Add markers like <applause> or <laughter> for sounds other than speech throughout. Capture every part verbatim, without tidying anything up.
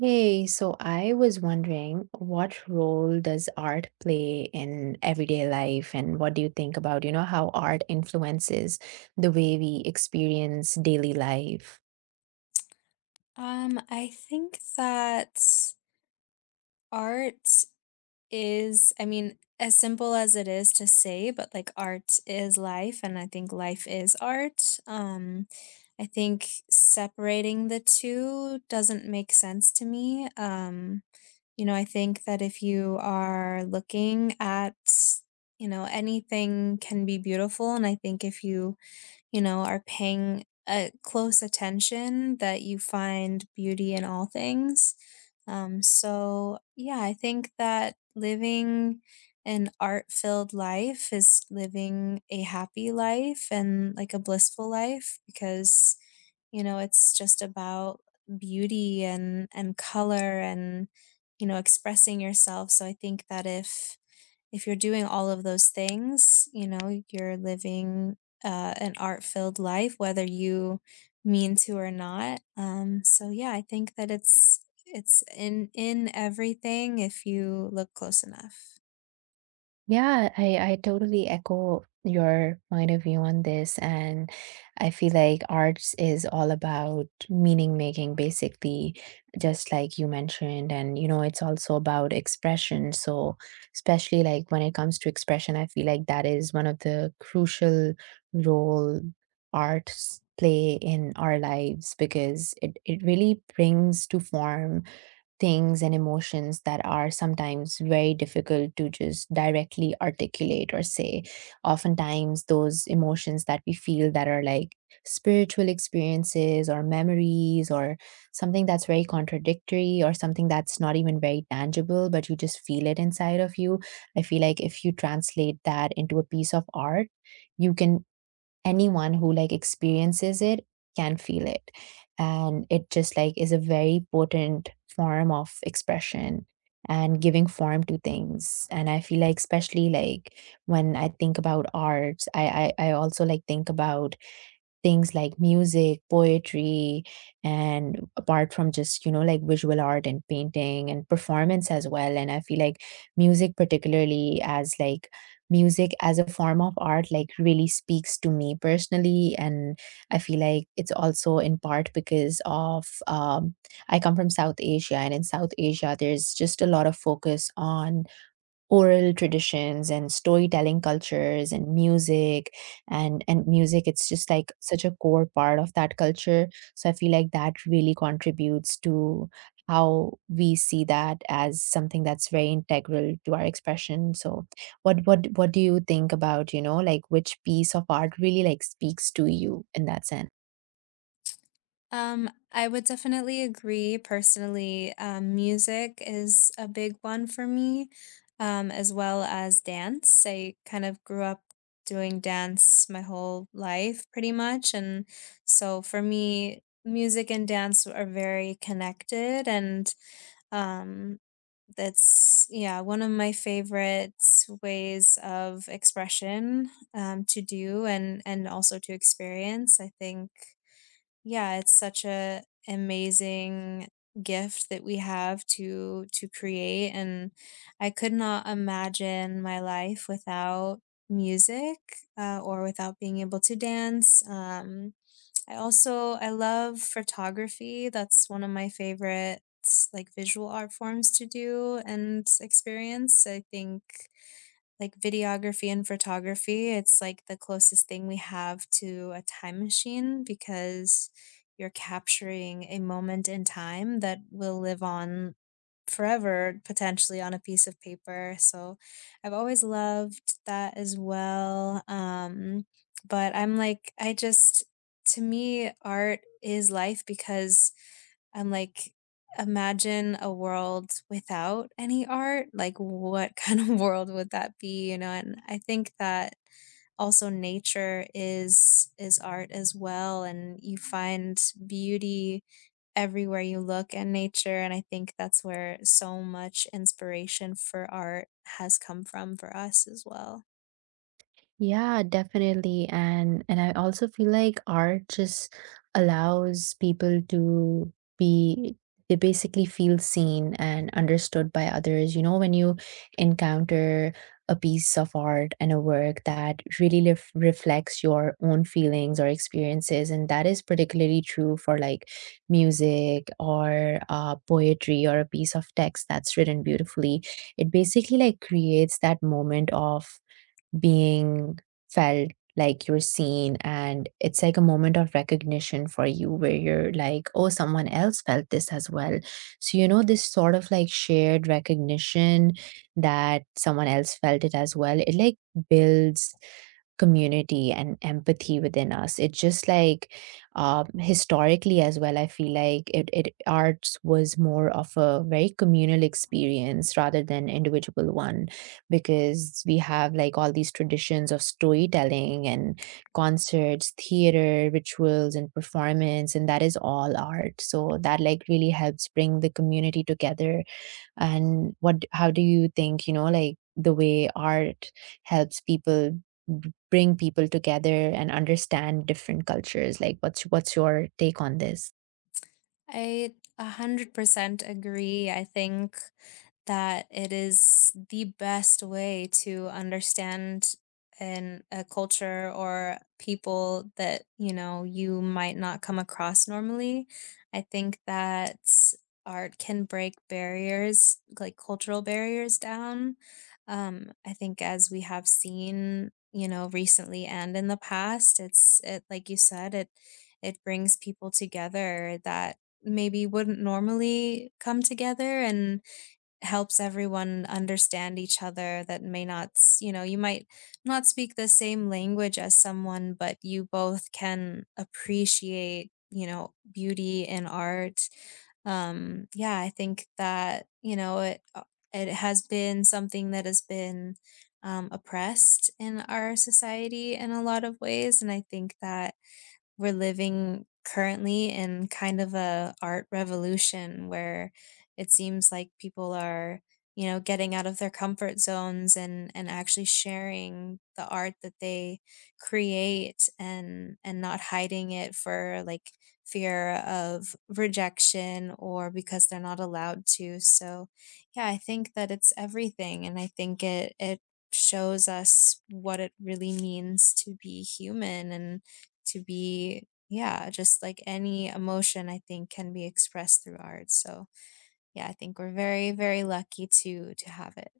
Hey, so I was wondering, what role does art play in everyday life, and what do you think about, you know, how art influences the way we experience daily life? Um, I think that art is, I mean, as simple as it is to say, but like art is life, and I think life is art. Um, I think separating the two doesn't make sense to me. Um, you know, I think that if you are looking at, you know, anything can be beautiful, and I think if you you know, are paying a close attention, that you find beauty in all things. Um, so yeah, I think that living an art-filled life is living a happy life and like a blissful life because, you know, it's just about beauty and and color and you know, expressing yourself. So I think that if if you're doing all of those things, you know, you're living, uh, an art-filled life, whether you mean to or not. Um, so yeah, I think that it's it's in in everything if you look close enough. Yeah, I, I totally echo your point of view on this. And I feel like arts is all about meaning making, basically, just like you mentioned. And, you know, it's also about expression. So, especially like when it comes to expression, I feel like that is one of the crucial role arts play in our lives because it, it really brings to form things and emotions that are sometimes very difficult to just directly articulate or say. Oftentimes, those emotions that we feel that are like spiritual experiences or memories or something that's very contradictory or something that's not even very tangible, but you just feel it inside of you. I feel like if you translate that into a piece of art, you can anyone who like experiences it can feel it, and it just like is a very potent form of expression and giving form to things. And I feel like, especially like when I think about arts, i i, I also like think about things like music, poetry, and apart from just, you know, like visual art and painting and performance as well. And I feel like music, particularly as like music as a form of art, like really speaks to me personally. And I feel like it's also in part because of, um, I come from South Asia, and in South Asia, there's just a lot of focus on oral traditions and storytelling cultures and music, and and music, it's just like such a core part of that culture. So I feel like that really contributes to how we see that as something that's very integral to our expression. So what what what do you think about, you know, like which piece of art really like speaks to you in that sense? Um, I would definitely agree personally. Um, music is a big one for me, um, as well as dance. I kind of grew up doing dance my whole life pretty much. And so for me, music and dance are very connected and um, that's yeah one of my favorite ways of expression um, to do and and also to experience. I think yeah, it's such a amazing gift that we have to to create. And I could not imagine my life without music, uh, or without being able to dance. Um, I also I love photography. That's one of my favorite like visual art forms to do and experience. I think like videography and photography, it's like the closest thing we have to a time machine because you're capturing a moment in time that will live on forever, potentially on a piece of paper. So I've always loved that as well. Um, but I'm like, I just, to me, art is life because I'm like, imagine a world without any art, like what <laughs> kind of world would that be, you know? And I think that also nature is is art as well, and you find beauty everywhere you look in nature, and I think that's where so much inspiration for art has come from for us as well. Yeah, definitely. And and I also feel like art just allows people to be, they basically feel seen and understood by others. You know, when you encounter a piece of art and a work that really lef- reflects your own feelings or experiences, and that is particularly true for like music or uh, poetry or a piece of text that's written beautifully. It basically like creates that moment of being felt, like you're seen, and it's like a moment of recognition for you where you're like, oh, someone else felt this as well. So you know, this sort of like shared recognition that someone else felt it as well, it like builds community and empathy within us. It just like, um, historically as well, I feel like it, it arts was more of a very communal experience rather than individual one, because we have like all these traditions of storytelling and concerts, theater, rituals, and performance, and that is all art. So that like really helps bring the community together. And what, how do you think, you know, like the way art helps people b- bring people together and understand different cultures? Like what's, what's your take on this? I one hundred percent agree. I think that it is the best way to understand an a culture or people that, you know, you might not come across normally. I think that art can break barriers, like cultural barriers down. Um, I think as we have seen, you know, recently and in the past, it's it like you said, it it brings people together that maybe wouldn't normally come together and helps everyone understand each other that may not, s- you know, you might not speak the same language as someone, but you both can appreciate, you know, beauty and art. Um, yeah, I think that, you know, it, uh, it has been something that has been um, oppressed in our society in a lot of ways. And I think that we're living currently in kind of a art revolution where it seems like people are, you know, getting out of their comfort zones and and actually sharing the art that they create, and and not hiding it for like fear of rejection or because they're not allowed to. So yeah, I think that it's everything, and I think it it shows us what it really means to be human and to be, yeah, just like any emotion I think can be expressed through art. So yeah, I think we're very very lucky to to have it.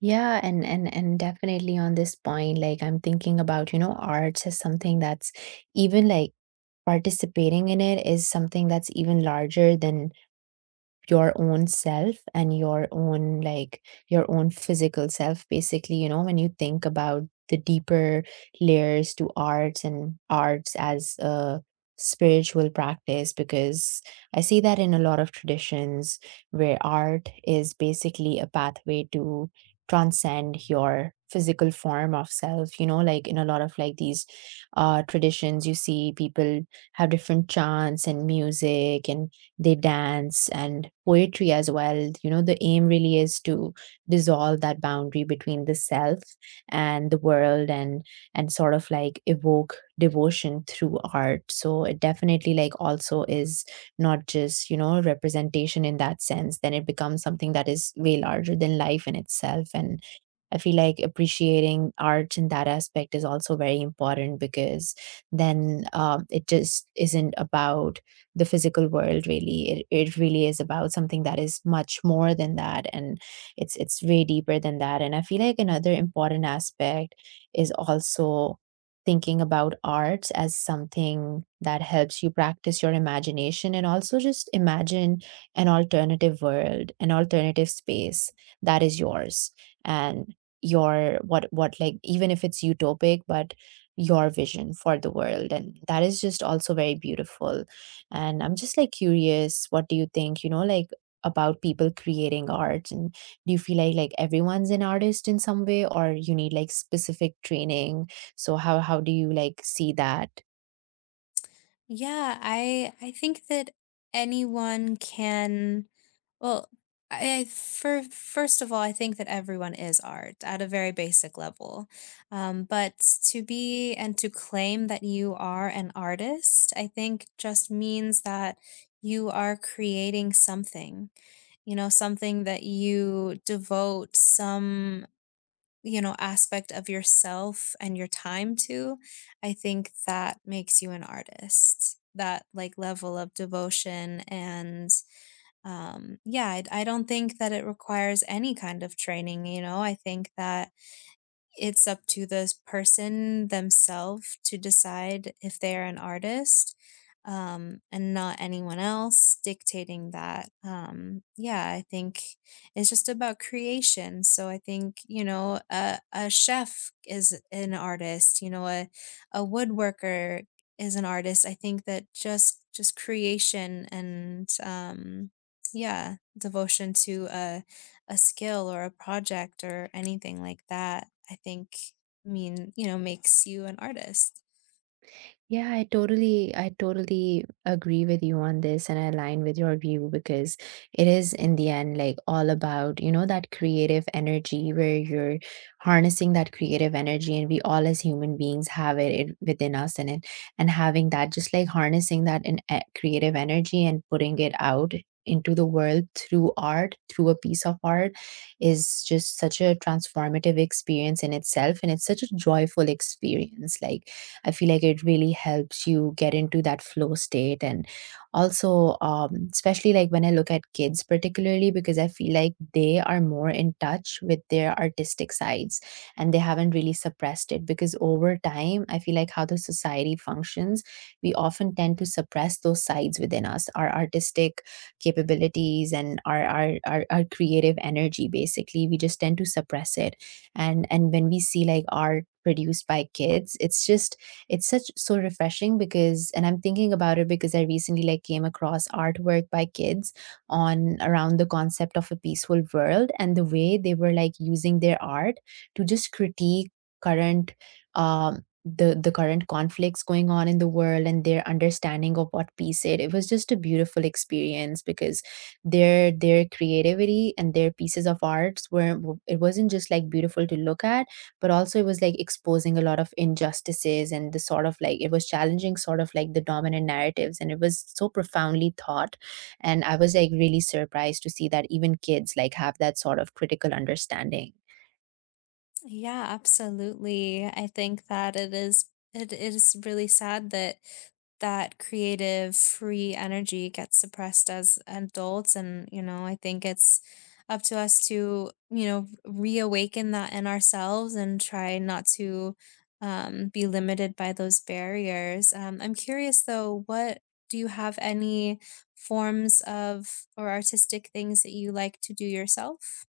Yeah, and and and definitely on this point, like I'm thinking about, you know, arts as something that's even like participating in it is something that's even larger than your own self and your own like your own physical self basically. You know, when you think about the deeper layers to arts and arts as a spiritual practice, because I see that in a lot of traditions where art is basically a pathway to transcend your physical form of self. You know, like in a lot of like these uh traditions, you see people have different chants and music, and they dance and poetry as well. You know, the aim really is to dissolve that boundary between the self and the world, and and sort of like evoke devotion through art. So it definitely like also is not just, you know, representation in that sense. Then it becomes something that is way larger than life in itself. And I feel like appreciating art in that aspect is also very important, because then um, it just isn't about the physical world. Really it, it really is about something that is much more than that, and it's it's way deeper than that. And I feel like another important aspect is also thinking about arts as something that helps you practice your imagination and also just imagine an alternative world, an alternative space that is yours. And your what what like, even if it's utopic, but your vision for the world, and that is just also very beautiful. And I'm just like curious, what do you think, you know, like about people creating art? And do you feel like like everyone's an artist in some way, or you need like specific training? So how how do you like see that? Yeah, I I think that anyone can, well, I I- for first of all, I think that everyone is art at a very basic level. Um, but to be and to claim that you are an artist, I think just means that you are creating something, you know, something that you devote some, you know, aspect of yourself and your time to. I think that makes you an artist. That like level of devotion and um yeah, I, I don't think that it requires any kind of training, you know. I think that it's up to the person themselves to decide if they're an artist, um and not anyone else dictating that. Um yeah, I think it's just about creation. So I think, you know, a, a chef is an artist, you know, a, a woodworker is an artist. I think that just just creation and um yeah, devotion to a a skill or a project or anything like that, I think, mean, you know, makes you an artist. Yeah, I totally, I totally agree with you on this, and I align with your view, because it is in the end like all about, you know, that creative energy where you're harnessing that creative energy, and we all as human beings have it, it within us. And it and having that just like harnessing that in e- creative energy and putting it out into the world through art, through a piece of art, is just such a transformative experience in itself, and it's such a joyful experience. Like, I feel like it really helps you get into that flow state. And also, um, especially like when I look at kids, particularly because I feel like they are more in touch with their artistic sides and they haven't really suppressed it. Because over time, I feel like how the society functions, we often tend to suppress those sides within us, our artistic capabilities and our, our our our creative energy, basically we just tend to suppress it. And and when we see like art produced by kids, it's just it's such so refreshing, because, and I'm thinking about it because I recently like came across artwork by kids on around the concept of a peaceful world, and the way they were like using their art to just critique current um the the current conflicts going on in the world and their understanding of what peace is. It was just a beautiful experience, because their their creativity and their pieces of arts were, it wasn't just like beautiful to look at, but also it was like exposing a lot of injustices, and the sort of like it was challenging sort of like the dominant narratives, and it was so profoundly thought. And I was like really surprised to see that even kids like have that sort of critical understanding. Yeah, absolutely. I think that it is it is really sad that that creative free energy gets suppressed as adults, and you know, I think it's up to us to, you know, reawaken that in ourselves and try not to, um, be limited by those barriers. Um, I'm curious though, what, do you have any forms of or artistic things that you like to do yourself?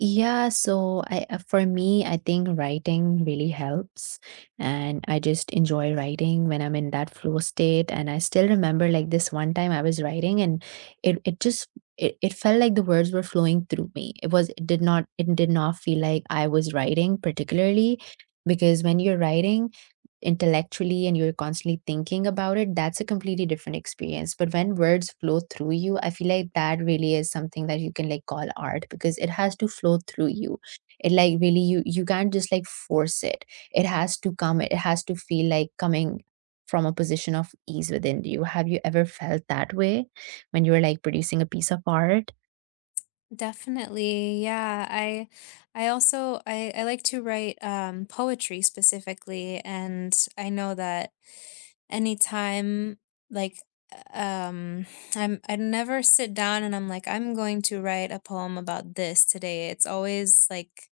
Yeah, so I uh, for me, I think writing really helps. And I just enjoy writing when I'm in that flow state. And I still remember like this one time I was writing, and it it just it, it felt like the words were flowing through me. It was, it did not, it did not feel like I was writing particularly, because when you're writing intellectually and you're constantly thinking about it, that's a completely different experience. But when words flow through you, I feel like that really is something that you can like call art, because it has to flow through you. It like really, you you can't just like force it. It has to come, it has to feel like coming from a position of ease within you. Have you ever felt that way when you were like producing a piece of art? Definitely. Yeah. I I also I, I like to write um poetry specifically, and I know that anytime, like, um I'm, I never sit down and I'm like, I'm going to write a poem about this today. It's always like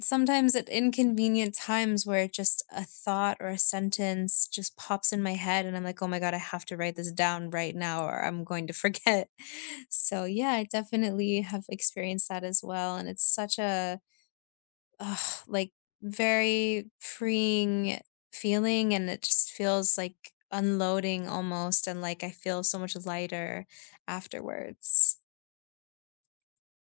sometimes at inconvenient times where just a thought or a sentence just pops in my head and I'm like, "Oh my god, I have to write this down right now or I'm going to forget." <laughs> So, yeah, I definitely have experienced that as well, and it's such a, ugh, like, very freeing feeling, and it just feels like unloading almost, and, like, I feel so much lighter afterwards.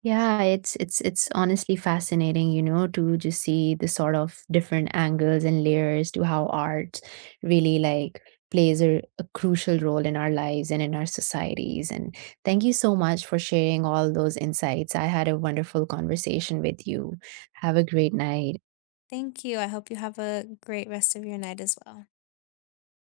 Yeah, it's it's it's honestly fascinating, you know, to just see the sort of different angles and layers to how art really like plays a, a crucial role in our lives and in our societies. And thank you so much for sharing all those insights. I had a wonderful conversation with you. Have a great night. Thank you, I hope you have a great rest of your night as well.